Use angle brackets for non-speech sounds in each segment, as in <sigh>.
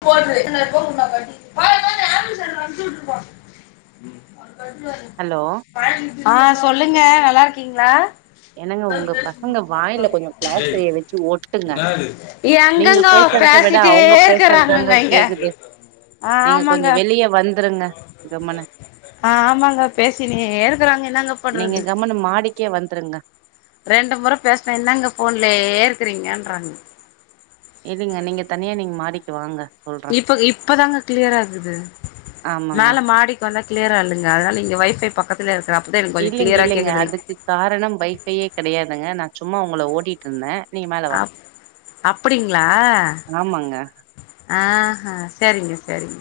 <unintelligible> Hello ஆஹ் சொல்லு கீங்க நல்லாருக்கீங்களா எனங்க உங்க பசங்க வாயில கொஞ்ச பிளாஸ்திரிய வச்சு ஒட்டுங்க நீங்க பேசுறத விட அவங்க பேச இருக்ராங்கங்க இங்க நீங்க ஆமங்க கொஞ்சோ வெளிய வந்துருங்க கம்முனு ஆமாங்க பேசினேருக்காங்க என்னங்க நீங்க பன்றது கம்முனு மாடிக்கே வந்துருங்க ரெண்டு முறை பேஸ்னே என்னாங்க போன்லயே இருக்குறீங்கன்றாங்க இருங்க நீங்க தனியா நீங்க மாடிக்கு வாங்க சொல்ற இப்ப இப்பதாங்க கிளியராகுது ஆமாங்க மேல மாடிக்கு வந்தா கிளியரா இல்லங்க அதுனால இங்க வைஃபை பக்கத்துல இருக்கறா இல்லிங் இல்லிங்க அதுக்கு காரணம் வைஃபையே கெடையாதுங்க நா சும்மா உங்கள ஓட்டிட்ருந்தேன் அப் அப்டிங்களா ஆமாங்க ஆஹ் ஹா சரிங்க சரிங்க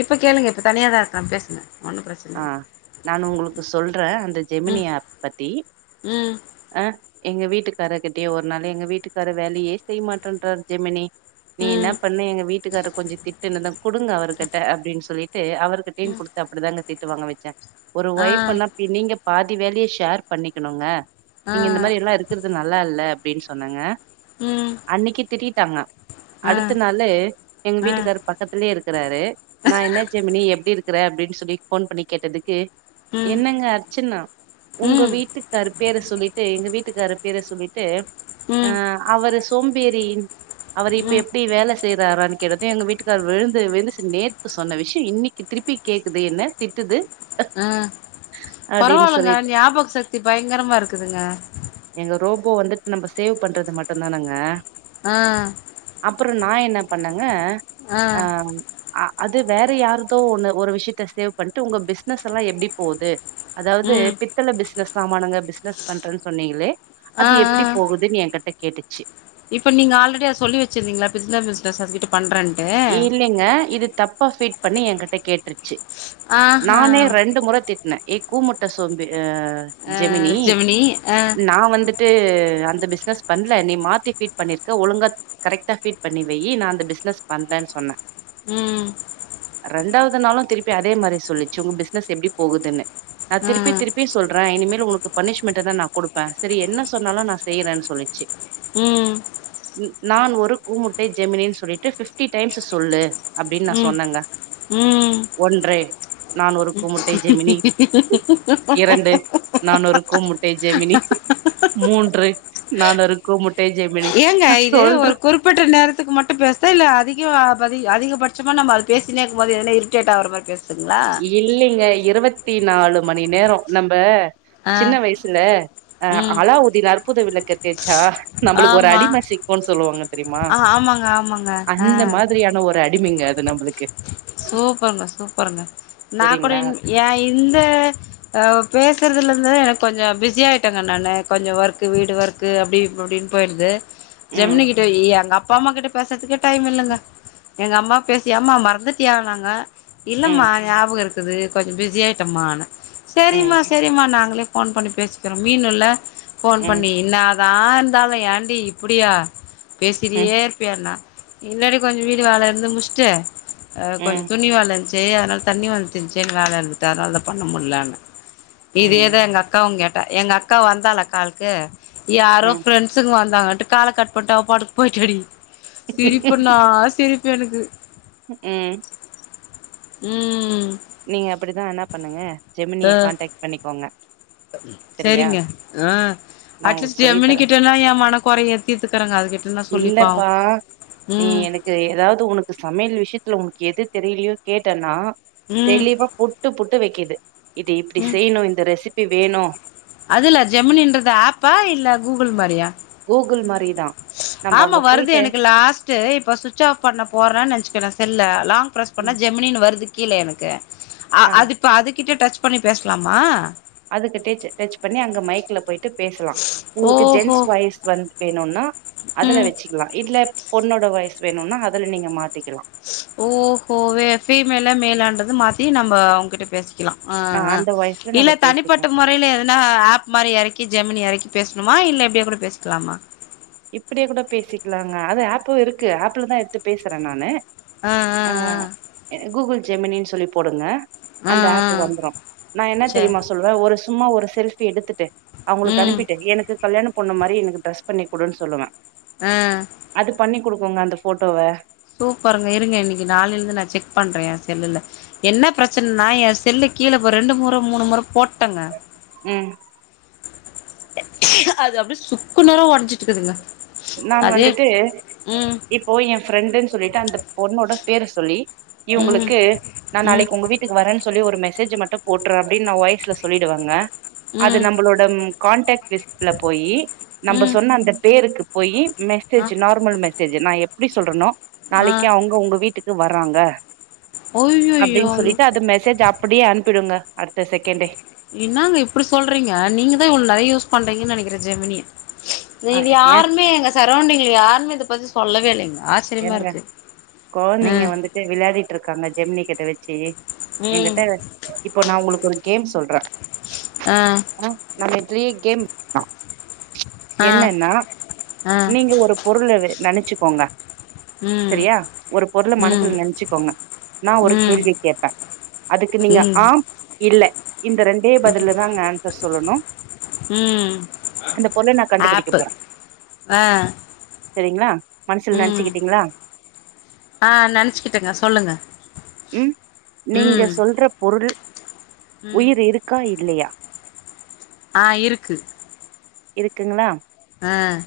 இப்ப கேளுங்க இப்ப தனியாதான் இருக்கறேன் பேசுங்க ஒன்னு பிரச்சன ஆஹ் இல்ல நான் உங்குளுக்கு சொல்றேன் அந்த ஜெமினி ம் ஆப் பத்தி ம் அஹ் எங்க வீட்டுக்காரர்கிட்டேயே ஒரு நாளு எங்க வீட்டுக்காரு வேலையே செய்ய மாட்டேன்றார் ஜெமினி நீ என்ன ம் பண்ணு எங்க வீட்டுக்கார கொஞ்ச திட்டுனது குடுங்க அவர்கிட்ட அப்டின்னு சொல்லி தே அவருக்கு டிம் ம் கொடுத்து அப்படிதாங்க தெ ட்டு வாங்க வச்சேன் ஒரு ஆ ஒயஃபுன்னா பி நீங்க பாதி வேலைய ஷேர் பண்ணிக்குணுங்க ஆ நீங்க இந்த மாரி ல்லாம் இருக்குறது நல்லால்ல ப்டின்னு சொன்னங்க ம் அன்னைக்கு திட்டிட்டாங்க ஆ அடுத் ஆ க்குற அப்டின்னு சொல்லி போன் பண்ணி கேட்டதுக்கு ம் என்னங்க அர்ச்சனா உங்க ம் வீட்டு கருப்பேர சொல்லிட்டு எங்க வீட் வீட்டுக்கார பேரை சொல்லிட்டு அ ம் அவரு சோம் சேரின் அவர் இப்ப ம் எப்படி வேலை செய்யறாரா கிட்டத்தட்ட எங்க வீட்டுக்கார் விழுந்து விழுந்து நேத்து சொன்ன விஷயம் இன்னைக்கு திருப்பி கேக்குது என்ன திட்டுது ம் அப்டின்னு பரவாயில்லைங்க சொல்லிட்டு ஞாபக சக்தி பயங்கரமா இருக்குதுங்க எங்க ரோபோ வந்துட்டு நம்ம சேவ் பண்றது மட்டும் தானேங்க ஆ அப்புற நா என்ன பண்ணேங்க ஆ அ அ அது வேற யாருதோ ஒன்னு ஒரு விஷயத்த சேவ் பண்ணிட்டு உங்க பிசினஸ் எல்லாம் எப்படி போகுது அதாவது ம் பித்தள பிசினஸ் சாமானங்க பிசினஸ் பண்றேன் சொன்னீங்களே ஆ அது ஆ எப்படி போகுதுன்னு என் கிட்ட கேட்டுச்சு இப்ப நீங்க ஆல்ரெடி அத சொல்லி வச்சிருந்தீங்கில பிஸ்த பிஸ்னஸ் அது கிட்ட இல்லைங்க இது தப்பா ஃபீட் பண்ணி என்கிட்ட கேட்டுருச்சு ஆஹா நானே ரெண்டு முறை திட்டினே கூமுட்ட சோம்பி ஆ ஆ ஜெமினி ஆ நா வந்து ட்டு அந்த பிசினஸ் பண்ணல நீ மாத்தி பீ்ட் பண்ணிருக்க ஒழுங்கா கரெக்டா பீட் பண்ணி வெயி நான் அந்த பிசினஸ் வந்தேன்னு சொன்ன ம் ரெண்டாவது நாளும் திருப்பி அதே மாரி சொல்லிச்சு உங்க பிசினஸ் எப்படி போகுதுன்னு நான் ஆ திருப்பி திருப்பி சொல் ண்ற இனிமேல் உனக்கு பனிஷமெண்ட்தா கொடுப்பே சரி என்ன சொன்னாலு நா செய்றே சொல்லிச்சு ம் நான் ஒரு கூமுட்டை ஜெமினி சொல்லிட்டு <unintelligible> பிப்டி டைம்ஸ்ஸ் சொல்லு அப்படின்னு நான் ம் சொன்னேங்க ம் ஒன்றை நாணுரு கோமுட்டை ஜெமினி இரண்டு நானூறு கோமுட்டை ஜெமினி மூன்று நானு இருக்கும் முட் ஏங்க இது ஒரு குறிப்பிட்ட நேரத்துக்கு மட்டும் பேசா இல்ல அதி க ப அதிகபட்சமா நம்ம அது பேசினேக்கு போது என்ன இரிட்டேட் ஆகற மாரி பேச இல்லிங்க இருபத் பத்தி நாலு மணி நேர நம்ப ஆ சின்ன வயசுல அ ம் அலாவுதின் அற்புத விளக் எப்டி இருக் அ நம்மளுக்கு ஒரு ஆமா அடிம சிக்குன் சொல்லுவாங்க தெரியுமா ஆ ஆமாங்க ஆமாங்க ஆ அந்த மாதிரியான ஒரு அட் அடிமங்க அது நம்மளுக்கு சூப்பர் ம சூப் பொருங்க நா கூட சரிங்களா ஏ இந்த அ பேச வக்கிறதுலருந்து எனக்கு கொஞ்ச பிஸியாயிட்டங்க நானு கொஞ்ச ஒர்க்கு வீடு ஒர்க்கு அப்டி அப்டின் போயிடுது ம் ஜெமினி கிட்ட இ அங்க அப்பா அம்மா கிட்ட பேசுறதுக்கே டைம் இல்லங்க எங்க அம்மா பேசிய அம்மா மறந்துட் சுத்தி ஆகலங்க இல்லம்மா ம் ஞாபக இருக் இருது கொஞ்ச பிஸி ஆயிட்டம்மா ந ம் சரிமா சரிமா நாங்களே அ போன் பண்ணி பேசிக்கிறோ மீன் இல்ல போன் ம் பண்ணி இன்ன நா இந்தாலே ஏன்டி இப்புடியா ம் பேசிட்டியே இருப்பியாண்ணா இல்லடி கொஞ்ச வீடு வேலய இருந்து முச்சுட்டு அ கொஞ்ச ம் துணி வேலஞ்ச் சேர அதனால தண்ணி வந்துச்சுன் வேலருந்துச்சு அதனாலத பண்ண முடியல ம் இதேதா எங்கக்காவுங்கேக் எங்க அக்கா வந்தால கால்கு யாரோ ம் ஃப்ரெண்ட்ஸ்ங் வந்து அதட் காள கட் போட்டு அவ பாட்டுக்கு போயிட்டாடி சிரிப்புண்ணா சிரிப் எனக்கு ம் ம் நீங்க அப்டிதா என்ன பண்ணுங்க ஜெமினிய கான்டக்ட் பண்ணிக்கோங்க சரியா செரிங்க ஆ நா அட்லீஸ்ட் உங்களுக்கு சொல்லி ஜமினி தரே கிட்டன்னா எ மன கொறைய தித்துக்குறே அதுட் இல்லப்பா நீ எனக்கு ஏதாவது உனக்கு சமையல் விஷயத்துல உனக்கு எது தெரியலையோ கேட்டேன்னா ம் தெளிவா புட்டு புட் த்து வைக்கிது இது இப்டி செய்யணு இந்த ரெசிபி வேணு அதுல்ல ஜெமினுன்றது ஆப்பா இல்ல கூகுள் மாரியா கூகுள் மாரி ஆமா வருது எனக்கு லாஸ்ட் இப்ப சுவிட்ச் ஆஃப் பண்ண போறேன்னு நினைச்சுக்கே தெர்ல பிரஸ் பண்ண ம் ஜெமினின் வருது கீழ எனக்கு ஆ அது இப்ப அது கிட்ட டச் பண்ணி பேசலாமா அதுக்கு டச் டச் பண்ணி அங்க மைக்ல போயிட்டு பேசலாம் உங்களுக்கு ஓஹோ ஜென்ஸ் வாய்ஸ் வந்து வேணும்னா அதுல ம் வச்சுக்கலா இல்ல பொண்ணோட வயசு வேணுனா அதுல நீங்க மாத் ஓஹோ ஃபிமேலா மேலா அண்டது மாத்தி நம்ம உங்கிட்ட பேசி லாம் ஆ அந்த வாய்ஸ்ல இல்ல நம்ம தனிப்பட்ட பேசிக்கலாம் முறையில எதுனா ஆப் மாரி இறக்கி ஜெமினி இறக்கி பேசணுமா இல்ல எப்படியா கூட பேசலாமா இப்படியே கூட பேசிக்கலாங்க அது ஆப்ப இருக்கு ஆப்ல தான் எடுத்து பேசுறே நானு ஆ ஆ ஆ கூகுள் ஜெமினின்னு சொல்லி போடுங்க ஆ அந்த ஆ ஆப் வந்துரு நான் என்ன சரி தெரியுமா சொல்லுவே ஒரு சும்மா ஒரு செல்ஃபி எடுத்துட்டு அவுங்களுக்கு ம் அனுப்பிட்டு எனக்கு கல்யாணம் பொண்ணு மாரி எனக்கு ட்ரஸ் பண்ணி குடுன்னு சொல்லுவே ஆ அது பண்ணி குடுக்கு ங்க அந்த போட்டோவ சூப்பருங்க இருங்க இன்னைக்கு நாளில இருந்து நான் செக் பண்ற என் செல்லுல என்ன பிரச்சனனா என் செல்லு கீழே இ ரெண்டு முறை மூணு முறை போட்டேங்க ம் அது அப்படி சுக்குநூறா உடஞ்சிட்டு இருக்குதுங்க நான் வந்துட்டு இப்போ என் ஃப்ரெண்டுனு சொல்லி ட்டு அந்த பொண்ணோட பேர் சொல்லி ம் இவங்களுக்கு நான் ம் நாளைக்கு உங்க வீட்டுக்கு வரேன்னு சொல்லி ஒரு மெஸேஜ் மேசேஜ் மட்டு போட்டுறு அப்படினு நா வாய்ஸ்ல சொல்லிடுவங்க அது ம் நம்மளோட கான்டாக்ட் லிஸ்ட்ல போய் நம்ம ம் சொன்ன அந்த பேருக்கு போயி அ மெசேஜ் நார்மல் மெசேஜ் மெசேஜ் நா எப்படி சொல்றோனோ ஆ நாளைக்கு அவுங்க உங்க வீட்டுக்கு து வர்றாங்க அய்யய்யோ அப்டின்னு சொல்லிட்டு அந்த மெசேஜ் அப்படியே அனுப்பிடுங்க அடுத்த செகண்டே என்னாங்க இப்டி சொல்றீங்க நீங்க தா இவ்ளோ நெறைய யூஸ் பண்றீங்கன்னு நெனைக்கிறே ஜெமினிய ஆ இது ஏ யாருமே எங்க சரௌண்டிங்ல யாருமே இது ஃபர்ஸ்ட் சொல்லவே இல்லைங் ஏனுங்க குழந்தைங்க ம் வந்துட்டு விளையாடிட்டு இருக்காங்க ஜெம்னி கேம் இது வெச்சு ம் என்கிட்ட இப்போ நா உங்களுக்கு ஒரு கேம் சொல்ற ஆ ஆஹ் நம்ம த்ரீ கேம் ஆ என்னன்னா ஆ நீங்க ஒரு பொருள நெனச்சு கோங்க ம் சரியா ஒரு பொருள ம் மனசுல நெனைச்சுக்கோங்க நா ஒரு ம் கேள்வி கேப்ப அதுக்கு நீங்க ம் ஆம் இல்ல இந்த ரெண்டே பதில தான்ங்க ஆன்சர் சொல்லணு ம் அந்த பொருள நா கண்டுபிடிக்க ஆப்பு போற ஆ சரிங்ளா மனசில நென உம் ஆஹ் நெனச்சுக்கிட்டங்க சொல்லுங்க உம் நீங்க ம் சொல்ற பொருள் ம் உயிர் இருக்கா இ இல்லையா ஆஹ் இருக்கு இருக்குங்களா ஆஹ்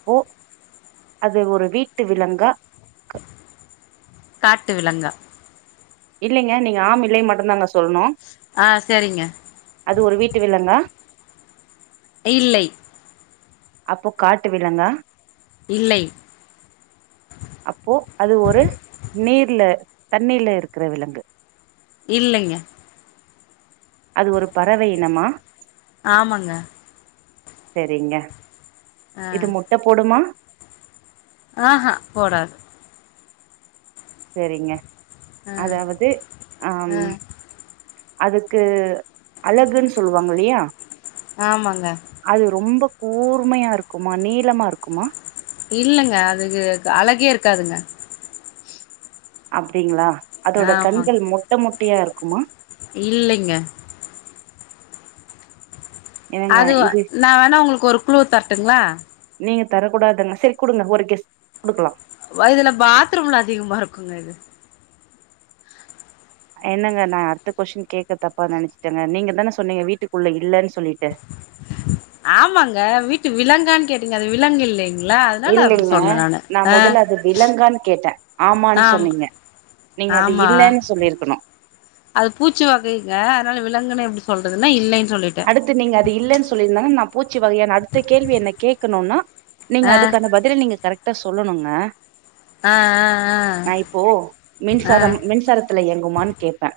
அப்போ அது ஒரு வீட்டு விலங்கா காட்டு விலங்கா இல்லைங்க நீங்க ஆம் இல்லை மட்டும்தாங்க சொல்லணும் ஆ சரிங்க அது ஒரு வீட்டு விலங்கா இல்லை அப்போ காட்டு விலங்கா இல்லை அப்போ அது ஒரு நீர்ல தண்ணில இருக்கிற விலங்கு இல்லைங்க அது ஒரு பறவைையினமா ஆமாங்க செரிங்க ஆ இது முட்ட போடுமா ஆஹ்ஹ் போடாது செரிங்க ஆ அதாவது ஆ ஆஹம் அதுக்கு அழகுன்னு சொல்லுவாங்க இல்லையா ஆமாங்க அது ரொம்ப கூர்மையா இருக்குமா நீளமா இருக்குமா இல்லங்க அதுக்கு அழகே இருக்காதுங்க அப்படிங்களா அதோட ஆமாங்க கண்கள் மொட்ட மொட் குட்டியா இருக்குமா இல்லைங்க என்னங்க அது இது நான் வேணா உங்களுக்கு ஒரு குழு தரட்டுங்களா நீங்க தரக்கூடாதுங்க செரி குடுங்க ஒரு கேஸ் குடுக்கலாம் வயதுல பாத்ரூம்ல அதிகமா இருக்குங்க இது என்னங்க நான் அடுத்த கொஸ்டின் கேக்க தப்பா நினைச்சுட்டேங்க நீங்க தான சொன்னீங்க வீட்டுக்குள்ள இல்லன்னு சொல்லிட்டு ஆமாங்க வீட்டு விலங்கான்னு கேட்டீங்க அது விலங்கு இல்லைங் லங்களா அதுனால அப்படி இல்லைங்க சொன்னேன் நானு நா ஆ மொதல்ல அது விலங்கான்னு கேட்டே ஆமான்னு ஆமா சொன்னீங்க நீங்க அது ஆமா இல்லன்னு சொல்லிருக்கணு அது பூச்சிவகைங்க அதுனால விலங்குனு எப்படி சொல் சொல்றதுன்னா இல்லை அடுத்து நீங்க அது இல்லன்னு சொல்லியிருந்தாங்க நான் பூச்சிவகையான்னு அடுத்த கேள்வி என்ன கேட் இருக்கணும்னா நீங்க ஆ அதுக்கான பதில நீங்க கரெக்ட் கிட்ட சொல்லணுங்க ஆ ஆ நா இப்போ ஆ ஆ மின்சாரம் மின்சாரத்துல இயங்குமான்னு கேட்பேன்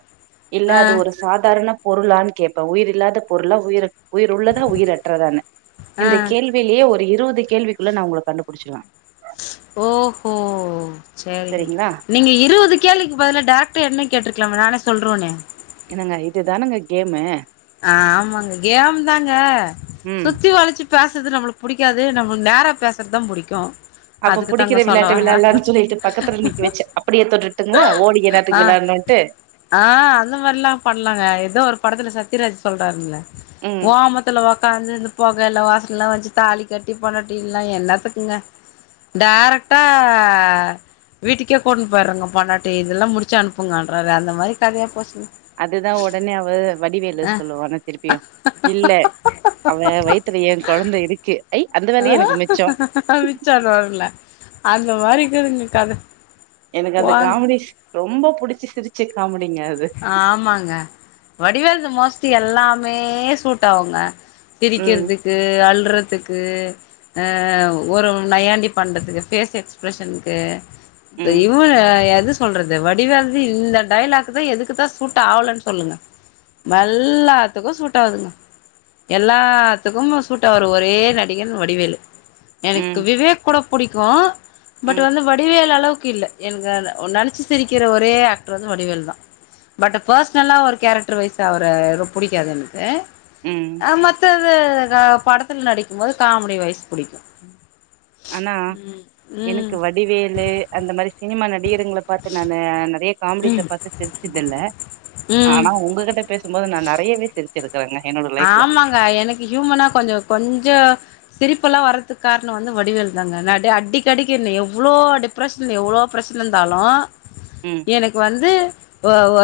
இல்ல ஆ அது ஒரு சாதாரண பொருளான்னு கேட்பேன் உயிர் இல்லாத பொருள்லா உயர் அ உயிர் உள்ளதா உயிர் அற்றதான்னு ஆ இந்த கேள்வியிலேயே ஒரு இருபது இந்த கேள்விக்குள்ள நா உங்கள கண்டுபிடிச்சிருவேன் ஓஹோ சேரிங்க சரிங்களா நீங்க இருவது கேள்விக் பதிலா டேரக்டா என்ன கேட்ருக்லாம்ல நானே சொல்றோனே என்னங்க இதுதானங்க கேமு ஆஹ் ஆமாங்க கேம் தாங்க ம் சுத்தி வளச்சு பேசுறது நம்ளுக்கு புடிக்காது நம்ளுக்கு நேரா பேசுறதுதா புடிக்கும் அப்ப புடிக்கிற விளையாட்டு விளையாட்லான்னு சொல்லிட்டு பக்கத்துல நிக்க வெச்சு அப்டியே தொட்டுட்டுங்களா ஓடி என்னாத்துக்கு ஆ விளையாட்னுட்டு ஆ அந்த சிராஜ் சொல்றாருல்ல ஓமத்துல ஒக்காந்து இந்த பொக எல்லா வாஸ் லாம் வச்சி தாலி கட்டி பொண்டாட்டின்லா என்னாத்துக்குங்க டேரக்டா வீட்டுக்கே கொண் போயர்றானுங்க பொண்டாட்டி இதுல்லா முடிச்சு அனுப்புங்கான்றாரே அந்த மாதிரி கதையா போச்சுங் அதுதா ஒடனே அவ வடிவே இல்ல அ சொல்லுவான திருப்பியும் இல்ல அவ வயித்துல என் கொழந்த இருக்கு ஐ அந்த வேலையே எனக்கு மிச்சோ ஆஹ் மிச்சோனுவான்ல அந்த மாரி இருக்குதுங்க கத எனக்கு அந்த போங்க காமெடிஸ் ரொம்போ புடிச்சு சிரிச்சு காமெடி ஆமாங்க வடிவேல்து மோஸ் லி எல்லாமே சூட்டாவுங்க ம் சிரிக்கிறதுக்கு அளுறதுக்கு கு அ ஒரு நையாண்டி பண்றதுக்கு ஃபேஸ் எக்ஸ்பிரஷன்க்கு து ம் இவன் எ து சொல்றது வடிவேல்து இந்த டையலாக் குதா எதுக்குதா சூட் ஆவலன்னு சொல்லுங்க மெல்லாத்துக்கும் சூட்டாவுதுங்க எல்லாத்துக்கும் சூட்டாகுர ஒரே நடிகன் வடிவேலு எனக்கு ம் விவேக் கூட புடிக்கும் பட் ம் வந்து வடிவேலு அளவுக் கில்ல எனக்கு அத நெனச்சு சிரிக்கிற ஒரே ஆக்டர் வந்து வடிவேல் தா பட்டு பெர்ஸ்னலா ஒரு கேரக்டர் வைஸு அவர ரொ புடிக்காது எனக்கு ம் அ மத்த த்த க படத்துல நடிக்கும்போது காமெடி வைஸ் புடிக்கு ஆனா ம் ம் எனக்கு வடிவேலு அந்த மாரி சினிமா நடி நடிகருங்கல பாத்து நானு நறைய காமெடிஸ் அ ம் பாத்து சிரிச்சதில்ல ம் ஆனா உங்ககிட்ட பேசும்போது நா நறையவே சிரிச்சிருக் ஆமாங்க எனக்கு ஹியூமனா கொஞ்சம் கொஞ்சோ சிரிப்புல்லாம் வறதுக்கு காரணம் வந்து வடிவேல் தாங்க நட அடிக்க அடிக்க என்ன எவ்வளோ டிப்ரெஷன்ல எவ்வளோ பிரச்சனை இருந்தாலும் ம், எனக்கு வந்து ஓ ஓ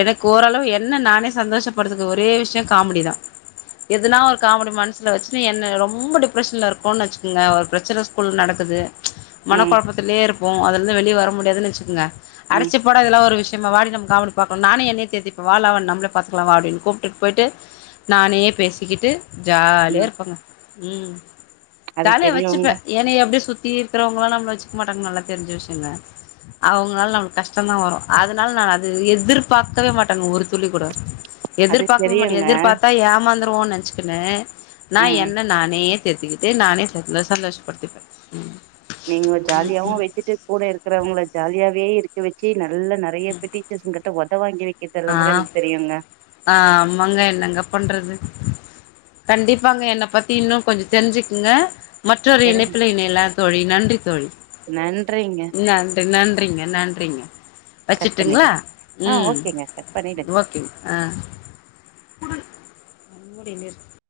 எனக்கு ஓரளவு என்ன நானே சந்தோஷப்படுதக்கு ஒரே விஷ்யோம் காமெடி தான் எதுனா ஒரு காமெடி மனசில வச்சுனு என்ன ரொம்ப டிப்ரெஷன்ல இருக்கோன்னு வச்சுக்கோங்க ஒரு பிரச்சனை ஸ்கூல்ல நடக்குது மன ம், கொழப்பத்திலேயே இருப் போ அதுலருந்து வெளியே வர முடியாதுன்னு வச்சுக்குங்க ம், அடச்சீ போடா இதெல்லாம் ஒரு விஷ் யம்ம வாடி நம்ம காமடி பார்ப்போம் நானே என்னைய தேத்திட்டு இப்ப வாள நம்மளே பாத்துக்கலாம் வா அப்பிடின்னு கூப்பிட்டுட்டு போயிட்டு நானேயே பேசிக்கிட்டு ஜாலியா ம். இருப்போங்க உம் அது தலைய தெரியுங்க. வச்சுப்பேன் ஏன்னா எப்படியு சுத்தி இருக்கிறவங்களாம் நம்மள ச்சிக்க மாட்டாங்கனு நல்லா தெரிஞ்சு விஷ்யோங்க அவங்களால நம்மளுக்கு கஷ்டந்தான் வரும் அதனால நான் அது எதிர்பார்க்கவே மாட்டேங்க ஒரு துளி கூட அது எதிர்பார்க்கவே மாட்டும் தெரியுங்க. எதிர் பாத்தா ஏமாந்துருவோன்னு நினைச்சுக்குனு நான் ம். என்ன நானேயே தேத்துக்கிட்டு நானே <unintelligible> சந்தோஷப்படுத்துப்பேன் உம் நீங்க ஜாலியாவும் வச்சிட்டு கூட இருக்கிறவங்கள ஜாலியாவே இருக் க வச்சு நல்ல நெறைய பேர் டீச்சர்ஸ் உங்கள்ட்ட ஒதவாங்கி வக் ஆஹ் ஆஹ் ஆமாங்க என்னங்க பண்றது கண்டிப்பாங்க என்னப் பத்தி இன்னும் கொஞ்சோ தெரிஞ்சுக்குங்க மற்றொரு சரிங்க. இணைப்பில இணையலாம் தோழி நன்றி தோழி நன்றிங்க. நன்றி நன்றிங்க நன் றிங்க கட் வச்சுரட்டுங்களா பண்ணிடுங்க. ஆ உம் ஓகேங்க. கட் பண்ணிடுங்க. ஓகேங்க ஆஹ் குடு உன்னுடைய நேர்